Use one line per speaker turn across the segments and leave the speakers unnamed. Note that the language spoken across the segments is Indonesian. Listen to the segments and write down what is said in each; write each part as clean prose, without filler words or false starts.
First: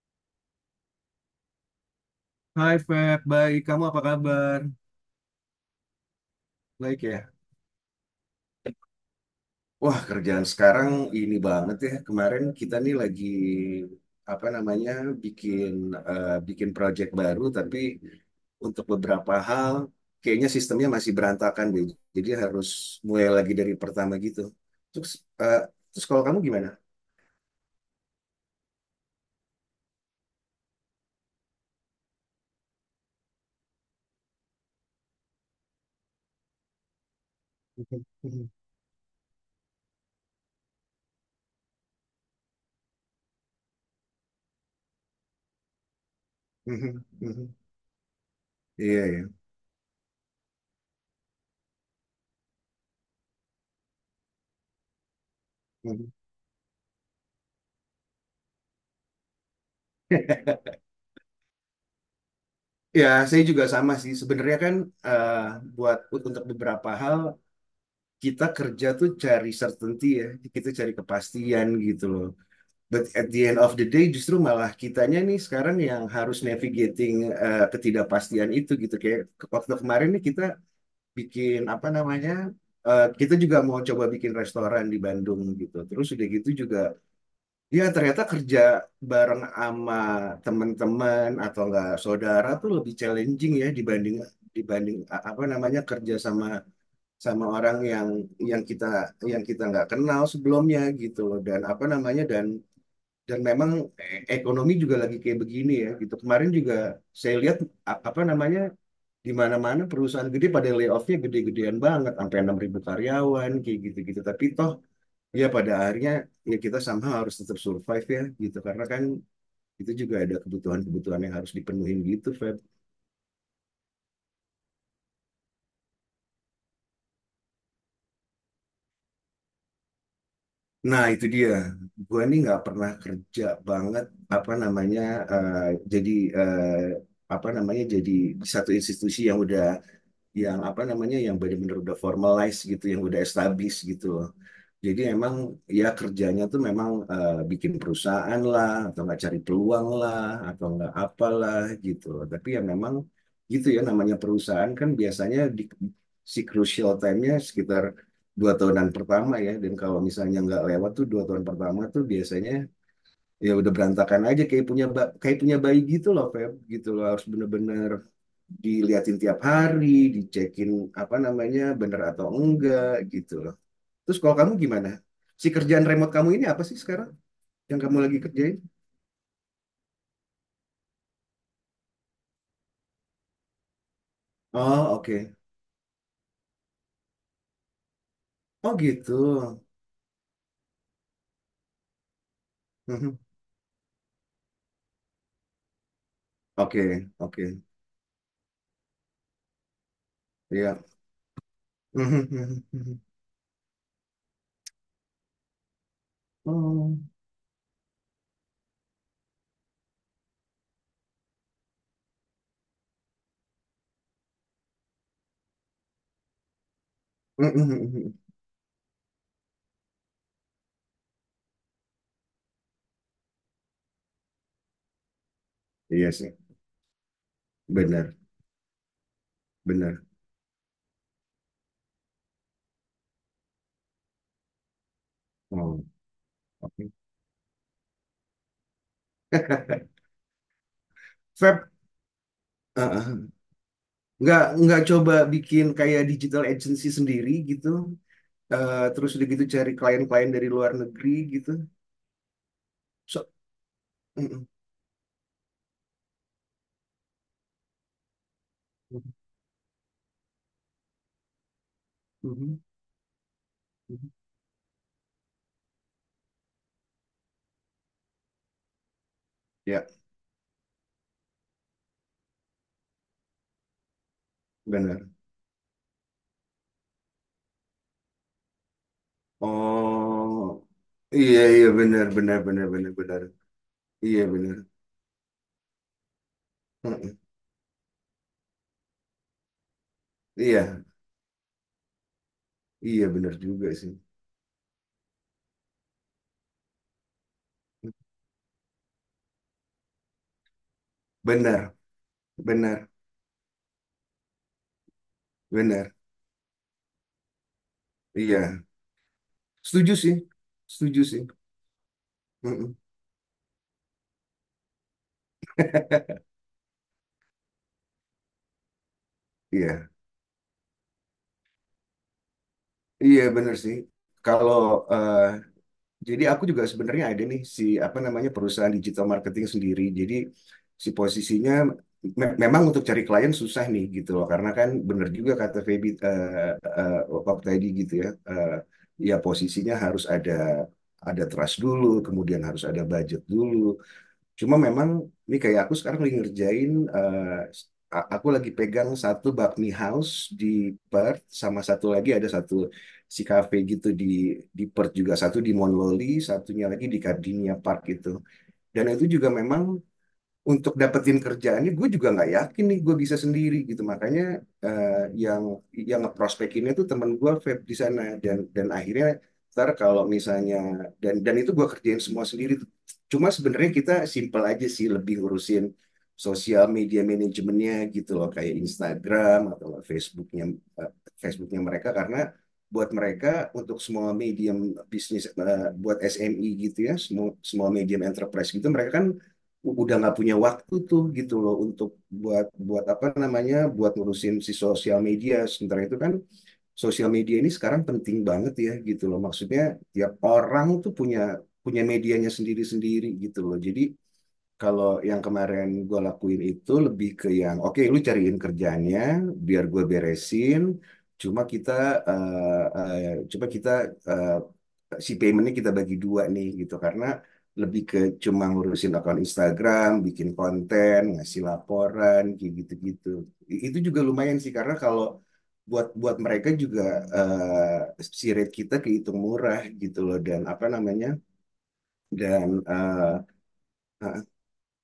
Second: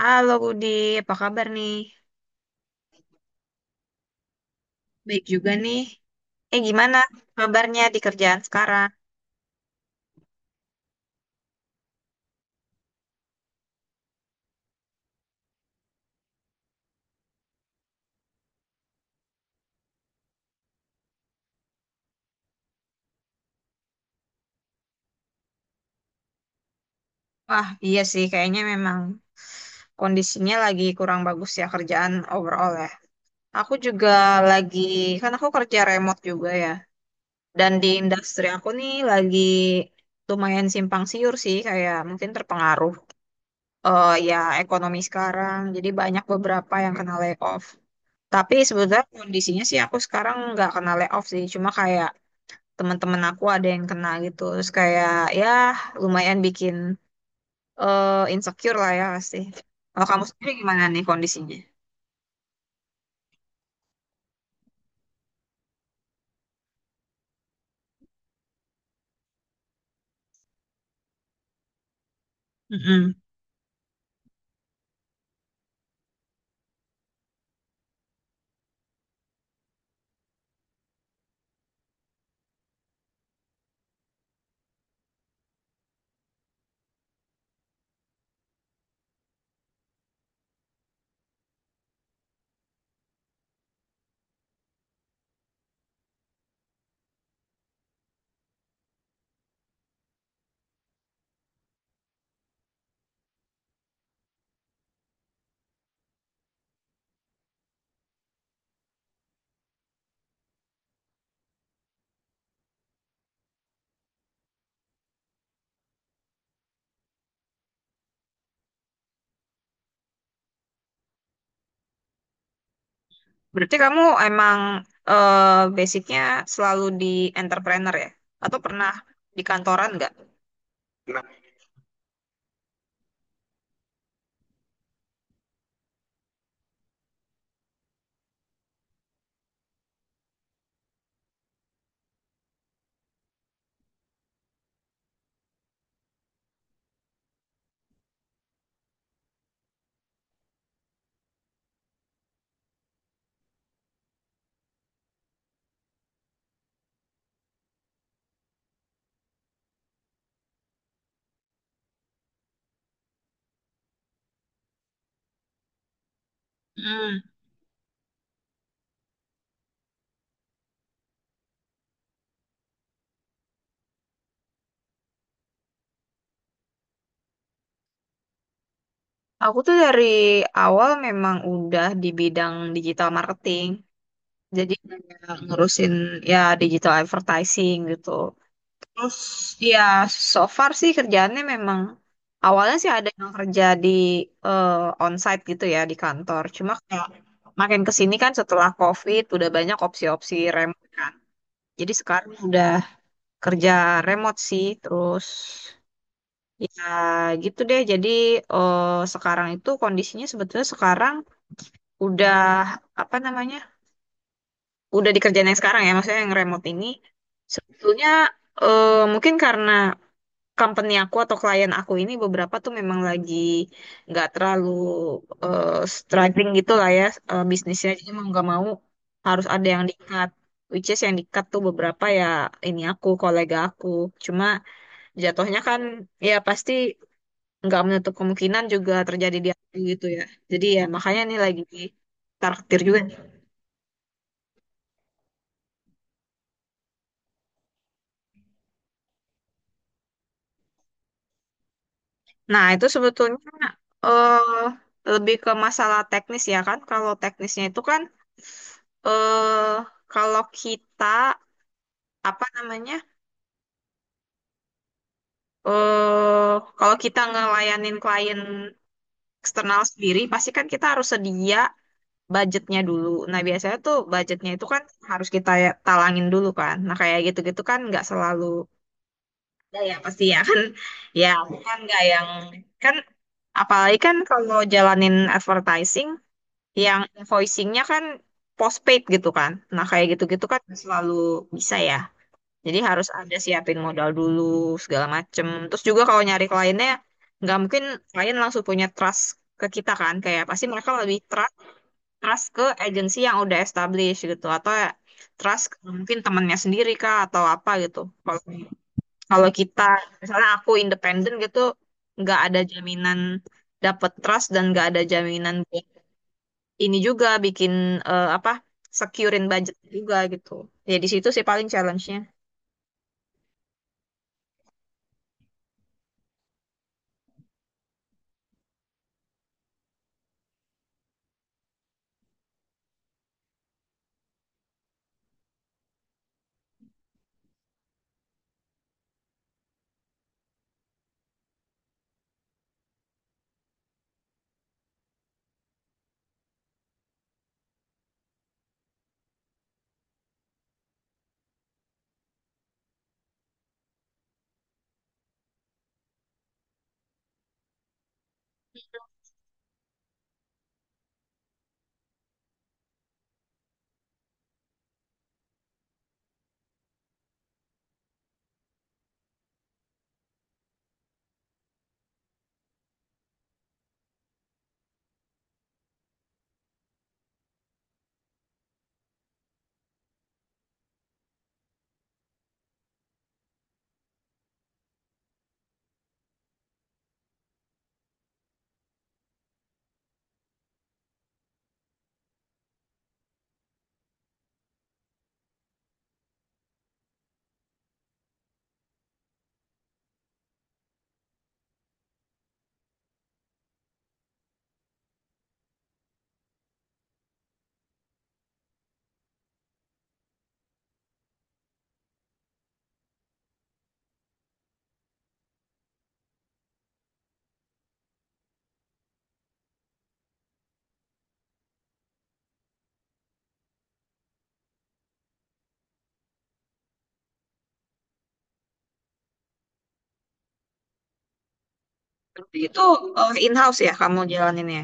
Halo Budi, apa kabar nih?
Hai Feb, baik. Kamu apa kabar?
Baik juga nih. Gimana
Baik ya?
kabarnya di kerjaan sekarang?
Wah, kerjaan sekarang ini banget ya. Kemarin kita nih lagi apa namanya bikin bikin project baru, tapi untuk beberapa hal kayaknya sistemnya masih berantakan deh. Jadi harus mulai lagi dari pertama gitu. Terus, eh, terus, kalau kamu gimana?
Wah, iya sih kayaknya memang kondisinya lagi kurang bagus ya, kerjaan overall ya. Aku juga lagi, kan aku kerja remote juga ya. Dan di
Mhm,
industri
mhm,
aku nih lagi lumayan simpang siur sih, kayak mungkin terpengaruh ya ekonomi sekarang. Jadi banyak beberapa yang
mhm,
kena
mhm.
layoff. Tapi sebetulnya
Iya ya.
kondisinya sih aku sekarang nggak kena layoff sih, cuma kayak teman-teman aku ada yang kena gitu terus kayak ya
Mhm.
lumayan bikin eh, insecure lah ya pasti. Kalau kamu sendiri gimana nih kondisinya?
Ya, saya juga sama sih. Sebenarnya kan eh, buat untuk beberapa hal kita kerja tuh cari certainty ya, kita cari kepastian gitu loh. But
Mm-mm.
at the end of the day justru malah kitanya nih sekarang yang harus navigating ketidakpastian itu gitu. Kayak waktu kemarin nih kita bikin apa namanya, kita juga mau coba bikin restoran di Bandung gitu. Terus udah gitu juga, ya ternyata kerja bareng sama teman-teman atau enggak saudara tuh lebih challenging ya dibanding dibanding a- apa namanya kerja sama sama orang yang kita yang kita nggak kenal sebelumnya gitu loh dan apa namanya dan memang ekonomi juga lagi kayak begini ya gitu kemarin juga saya lihat apa namanya di mana-mana perusahaan gede pada layoffnya gede-gedean banget sampai 6.000 karyawan kayak gitu-gitu tapi toh ya pada akhirnya ya kita sama harus tetap survive ya gitu karena kan itu juga ada kebutuhan-kebutuhan yang harus dipenuhin gitu Fe.
Berarti kamu emang basicnya selalu di entrepreneur ya, atau pernah di kantoran nggak?
Nah, itu dia. Gue nih nggak pernah kerja banget apa namanya eh, jadi eh, apa namanya jadi di satu institusi yang udah yang apa namanya yang benar-benar udah formalize gitu yang udah established gitu loh. Jadi emang ya kerjanya tuh memang bikin perusahaan lah atau nggak cari peluang lah atau nggak apalah gitu. Tapi ya memang gitu ya namanya perusahaan kan biasanya di, si crucial time-nya sekitar 2 tahunan pertama ya dan kalau misalnya nggak lewat tuh 2 tahun pertama tuh biasanya ya udah berantakan aja kayak punya bayi gitu loh Feb gitu loh
Hmm.
harus bener-bener diliatin tiap hari, dicekin apa namanya bener atau enggak gitu loh. Terus kalau kamu gimana? Si kerjaan remote kamu ini apa sih sekarang yang kamu lagi kerjain?
Aku tuh dari awal memang udah di bidang digital marketing, jadi
Oh, oke.
kayak ngurusin ya digital advertising gitu.
Oh, gitu.
Terus ya so far sih kerjaannya memang awalnya sih ada
Mhm.
yang kerja di eh, onsite gitu ya di kantor. Cuma kayak
Oke, oke.
makin ke sini kan setelah COVID udah banyak opsi-opsi
Iya.
remote kan. Jadi
Mhm,
sekarang
mhm,
udah
mhm.
kerja remote sih, terus ya
Oh.
gitu deh. Jadi eh, sekarang itu kondisinya sebetulnya sekarang udah apa namanya? Udah dikerjain yang sekarang ya, maksudnya yang remote ini
Mhm, mhm, mhm.
sebetulnya
mhm.
mungkin karena company aku atau klien aku ini beberapa tuh memang lagi nggak terlalu eh,
Iya sih.
struggling gitu lah ya, bisnisnya. Jadi
Benar,
mau nggak mau harus ada yang
benar.
di-cut. Which is yang di-cut tuh beberapa ya, ini aku, kolega aku. Cuma jatuhnya
Oh,
kan ya pasti
oke.
nggak menutup kemungkinan juga terjadi di aku gitu ya. Jadi ya makanya ini lagi
Feb,
di juga.
uh-uh. Nggak coba bikin kayak digital agency sendiri gitu. Terus udah gitu cari klien-klien dari luar negeri gitu.
Nah, itu
So,
sebetulnya
mm-mm.
eh lebih ke masalah teknis ya kan. Kalau teknisnya itu kan
Mhm,
eh kalau kita apa
mhm,
namanya?
mhm.
eh Kalau kita ngelayanin klien eksternal
Ya,
sendiri, pasti kan kita harus sedia budgetnya dulu. Nah, biasanya tuh budgetnya itu kan
benar.
harus kita ya- talangin dulu kan. Nah, kayak gitu-gitu kan nggak selalu ada ya pasti ya kan.
Oh,
Ya,
iya,
aku
iya,
kan nggak
benar,
yang
benar, benar, benar,
kan
benar.
apalagi kan
Iya, benar.
kalau jalanin advertising yang
Mhm.
invoicingnya kan postpaid gitu kan. Nah, kayak gitu-gitu kan nggak
Iya,
selalu bisa ya. Jadi
iya
harus
benar
ada
juga
siapin
sih.
modal dulu, segala macem. Terus juga kalau nyari kliennya, nggak mungkin klien langsung punya trust ke kita kan. Kayak pasti mereka lebih trust,
Benar,
trust ke
benar,
agensi yang udah established gitu. Atau ya trust ke
benar.
mungkin temennya sendiri kah atau apa gitu. Kalau
Iya.
kalau kita,
Setuju sih.
misalnya aku
Setuju sih.
independen gitu, nggak ada
Mhm.
jaminan dapat trust, dan nggak ada jaminan ini juga bikin eh, apa securein budget
Iya,
juga gitu. Ya di situ sih paling challenge-nya.
iya benar sih. Kalau eh, Jadi aku juga sebenarnya ada nih si apa namanya perusahaan digital marketing sendiri. Jadi si posisinya memang untuk cari klien susah nih gitu loh karena kan bener juga kata Feby eh, waktu tadi gitu ya. Ya posisinya harus ada trust dulu, kemudian harus ada budget dulu. Cuma memang ini kayak aku sekarang lagi ngerjain eh, aku lagi pegang satu bakmi house di Perth sama satu lagi ada satu si cafe gitu di Perth juga, satu di Monloli, satunya lagi di Gardenia Park gitu. Dan itu juga memang untuk dapetin kerjaan ini, gue juga nggak yakin nih gue bisa sendiri gitu makanya eh, yang yang ngeprospekinnya tuh teman gue vape di sana dan akhirnya ntar kalau misalnya dan itu gue kerjain semua sendiri, cuma sebenarnya kita simple aja sih lebih ngurusin sosial media manajemennya gitu loh kayak Instagram atau nggak eh, Facebooknya mereka karena buat mereka untuk semua medium bisnis, buat SME gitu ya, semua semua medium enterprise gitu mereka kan udah nggak punya waktu tuh gitu loh untuk buat buat apa namanya buat ngurusin si sosial media sementara itu kan sosial media ini sekarang penting banget ya gitu loh maksudnya tiap orang tuh punya punya medianya sendiri-sendiri gitu loh. Jadi kalau yang kemarin gue lakuin itu lebih ke yang oke lu cariin kerjanya biar gue beresin, cuma kita coba kita eh, si paymentnya kita bagi dua nih gitu karena lebih ke cuma ngurusin akun Instagram, bikin konten, ngasih laporan, kayak gitu-gitu. Itu juga lumayan sih karena kalau buat buat mereka juga si rate kita kehitung murah gitu loh dan apa namanya dan
Berarti itu
eh,
in-house ya
eh,
kamu jalaninnya.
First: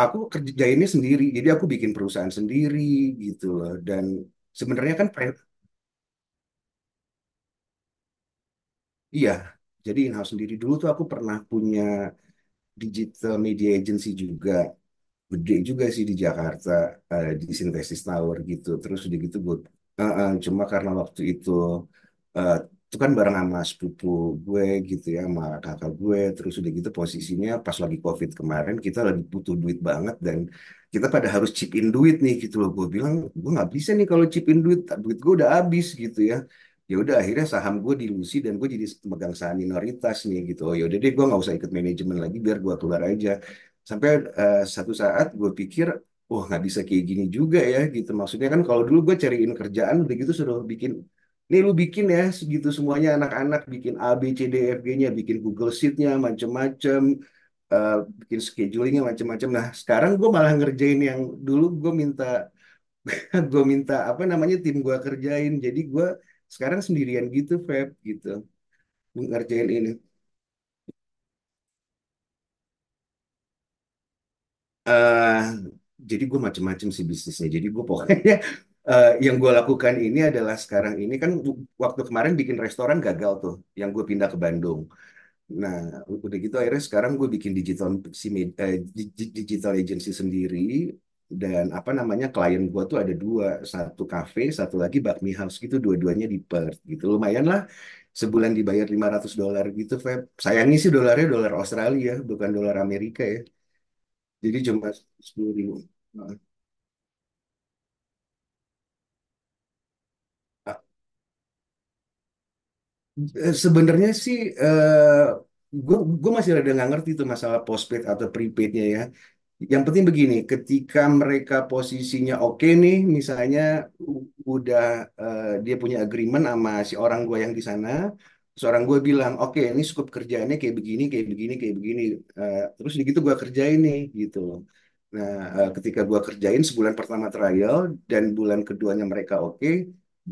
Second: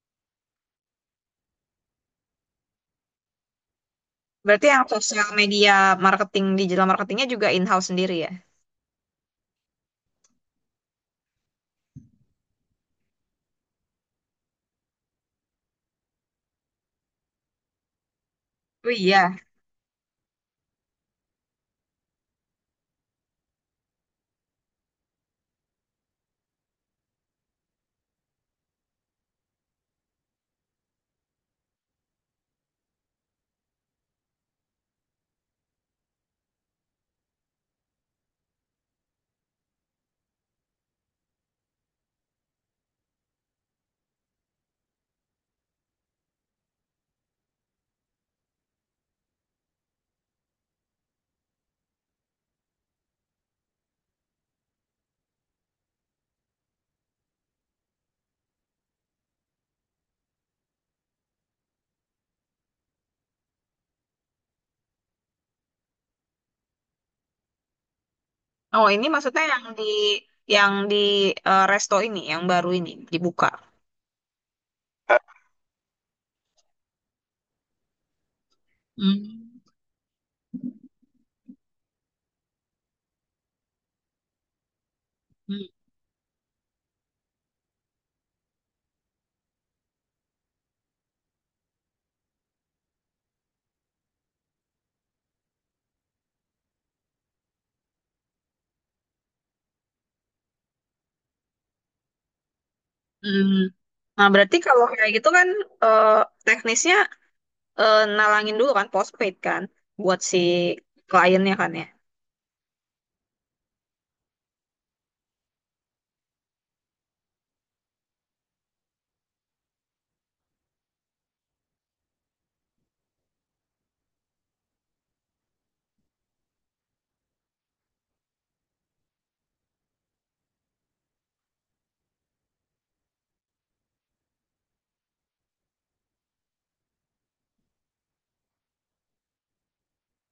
aku kerjainnya sendiri, jadi aku bikin perusahaan sendiri gitu loh dan
Berarti yang
sebenarnya kan
sosial media marketing, digital marketingnya juga in-house sendiri ya?
iya jadi in-house sendiri. Dulu tuh aku pernah punya digital media agency juga, gede juga sih di Jakarta, di Sintesis Tower gitu
Oh
terus udah
iya.
gitu gue cuma karena waktu itu, eh, itu kan bareng sama sepupu gue gitu ya, sama kakak gue. Terus udah gitu posisinya pas lagi COVID kemarin kita lagi butuh duit banget dan kita pada harus chip in duit nih gitu loh. Gue bilang gue nggak bisa nih kalau chip in duit, duit gue udah habis gitu ya. Ya udah akhirnya saham gue dilusi dan gue jadi megang saham minoritas nih gitu. Oh ya udah deh gue nggak usah ikut manajemen lagi biar gue keluar aja. Sampai satu saat gue pikir, wah nggak bisa kayak gini juga ya gitu. Maksudnya kan kalau dulu gue cariin kerjaan udah gitu suruh bikin, nih lu bikin ya segitu semuanya, anak-anak bikin A B C D E, F G-nya, bikin Google Sheet-nya macem-macem, eh, bikin scheduling-nya macem-macem. Nah sekarang gue malah ngerjain yang dulu gue minta, gue minta apa namanya tim gue kerjain. Jadi gue sekarang sendirian gitu, Feb, gitu
Oh ini maksudnya
ngerjain ini.
yang di resto ini yang baru ini dibuka.
eh jadi gue macem-macem sih bisnisnya. Jadi gue pokoknya yang gue
Hmm.
lakukan ini adalah sekarang ini kan waktu kemarin bikin restoran gagal tuh, yang gue pindah ke Bandung.
Hmm.
Nah udah gitu akhirnya sekarang gue bikin digital si med- eh, di- digital agency sendiri dan apa namanya klien gue tuh ada dua, satu cafe, satu lagi bakmi house gitu, dua-duanya di Perth gitu. Lumayan lah, sebulan dibayar 500 dolar gitu, Feb. Sayangnya sih dolarnya dolar Australia, bukan dolar Amerika ya.
Hmm. Nah berarti
Jadi
kalau
cuma
kayak gitu kan
10.000.
eh,
Nah,
teknisnya nalangin dulu kan, postpaid kan buat si kliennya kan ya.
sebenarnya sih eh gue gue masih rada nggak ngerti tuh masalah postpaid atau prepaidnya ya. Yang penting begini, ketika mereka posisinya oke nih, misalnya u- udah dia punya agreement sama si orang gue yang di sana. Seorang orang gue bilang, oke ini scope kerjaannya kayak begini, kayak begini, kayak begini. Terus udah gitu gue kerjain nih gitu loh. Nah, ketika gue kerjain sebulan pertama trial dan bulan keduanya mereka oke,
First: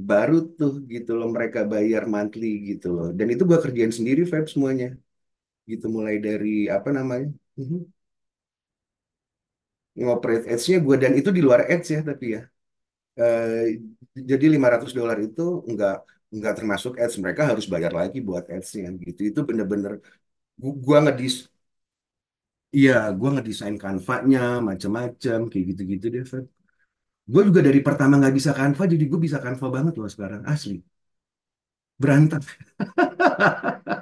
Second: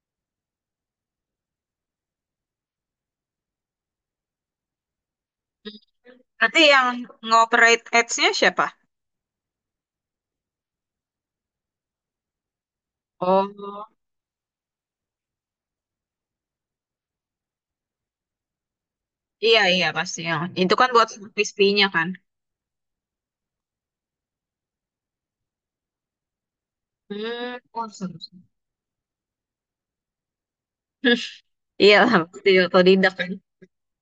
baru tuh gitu loh mereka bayar monthly gitu loh dan itu gua kerjain sendiri Feb semuanya gitu mulai dari
Berarti yang
apa namanya mhm,
ngoperate ads-nya siapa?
ngoperate ads-nya gua, dan itu di luar ads ya tapi ya. Eh,
Oh,
jadi 500 dolar itu nggak nggak termasuk ads, mereka harus bayar lagi buat ads-nya gitu. Itu
iya iya
bener-bener
pasti, yang itu
gu-
kan
gua
buat
ngedis
service fee-nya kan.
iya gua ngedesain Canva-nya macam-macam kayak gitu-gitu deh Feb. Gue
Hmm,
juga dari
oh,
pertama
seru,
nggak
seru.
bisa Canva, jadi gue bisa Canva banget loh sekarang, asli.
Iya lah,
Berantem.
pasti otodidak kan.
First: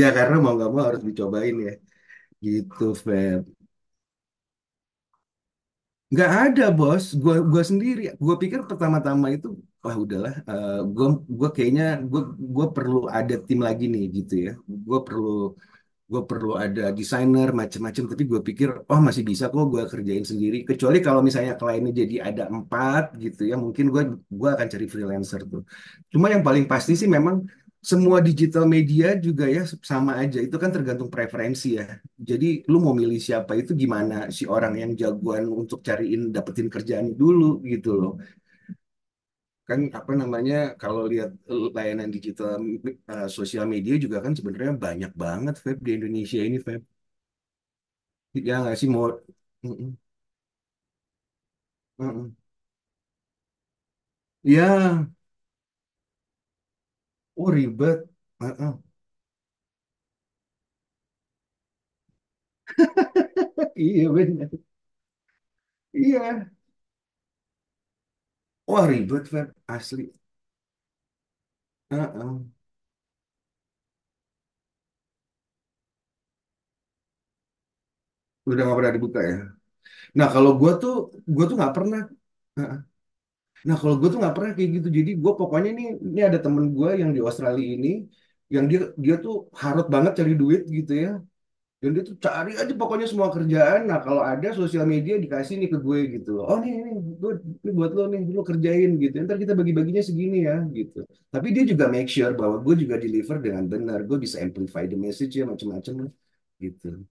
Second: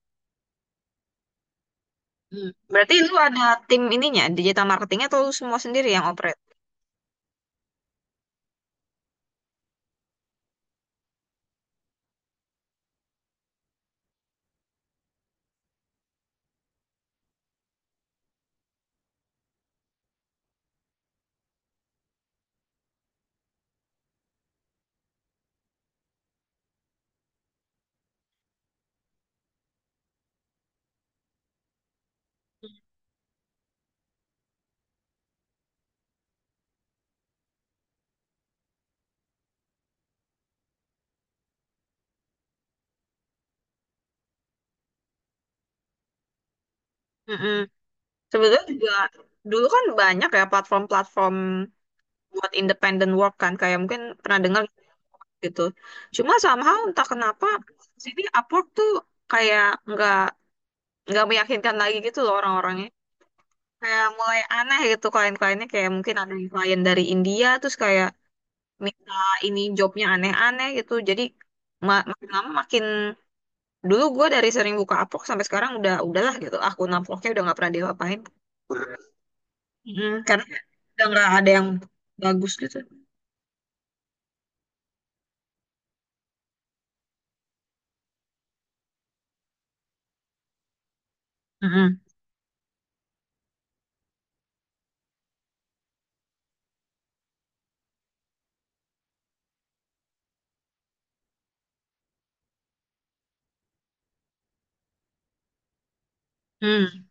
Ya karena mau nggak mau harus dicobain ya.
Hmm.
Gitu,
Berarti lu
Feb.
ada tim ininya, digital marketingnya, atau lu semua sendiri yang
Nggak
operate?
ada, bos. Gua sendiri. Gua pikir pertama-tama itu, wah udahlah. Gua kayaknya, gua, gua perlu ada tim lagi nih, gitu ya. Gua perlu gue perlu ada desainer macam-macam, tapi gue pikir oh masih bisa kok gue kerjain sendiri kecuali kalau misalnya kliennya jadi ada empat gitu ya mungkin gue akan cari freelancer tuh. Cuma yang paling pasti sih memang semua digital media juga ya sama aja, itu kan tergantung preferensi ya. Jadi lu mau milih siapa itu gimana si orang yang jagoan untuk cariin dapetin kerjaan dulu gitu loh, kan apa namanya kalau lihat layanan digital, sosial media juga kan sebenarnya banyak banget Feb di Indonesia ini Feb.
Mm-mm.
Ya
Sebetulnya
nggak sih
juga
mau.
dulu kan
Mm-mm.
banyak ya platform-platform
Mm-mm.
buat independent work kan, kayak mungkin pernah dengar
Iya,
gitu. Cuma somehow entah kenapa
oh ribet.
sini Upwork
Heeh.
tuh kayak nggak meyakinkan lagi gitu loh orang-orangnya. Kayak
Iya
mulai
benar.
aneh gitu klien-kliennya, kayak mungkin ada
Iya.
yang klien dari India terus kayak
Wah
minta
ribet Fer,
ini
asli.
jobnya aneh-aneh gitu. Jadi makin lama
Heeh.
makin dulu gue dari sering buka Upwork sampai sekarang udah udahlah gitu, akun Upworknya udah nggak pernah diapa-apain.
Udah nggak pernah dibuka ya.
Mm,
Nah
karena
kalau gue tuh,
udah nggak
gue
ada
tuh
yang
nggak pernah.
bagus gitu.
Heeh. Nah kalau gue tuh nggak pernah kayak gitu. Jadi gue pokoknya nih, ini ada temen gue yang di Australia ini, yang dia dia tuh harut banget cari duit gitu ya. Dan
Mm-mm.
dia tuh cari aja pokoknya semua kerjaan. Nah, kalau ada sosial media dikasih nih ke gue gitu loh. Oh, nih, nih, gue, ini buat lo nih, lo kerjain gitu. Ntar kita bagi-baginya segini ya gitu. Tapi dia juga make sure bahwa gue juga deliver dengan benar. Gue bisa amplify the message ya macam-macam gitu.
Hmm,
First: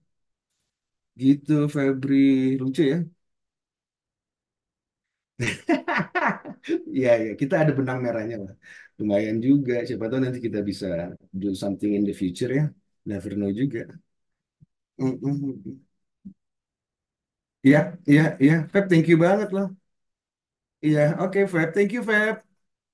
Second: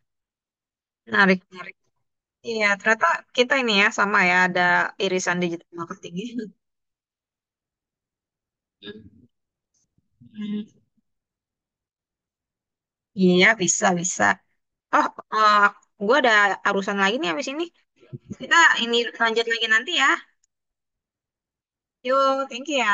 menarik
Gitu,
menarik,
Febri.
iya
Lucu ya?
ternyata kita ini ya sama ya, ada irisan digital marketing.
Ya, ya, kita ada benang merahnya lah.
Hmm.
Lumayan juga. Siapa tahu nanti kita bisa do something in the future ya. Never
Iya,
know juga.
bisa, bisa. Oh,
Mm, mm,
eh,
mm.
gue ada urusan lagi nih habis ini.
Iya, iya, iya.
Kita
Feb,
ini
thank you
lanjut
banget
lagi
lah.
nanti ya.
Iya, oke Feb. Thank you
Yuk,
Feb.
thank you ya.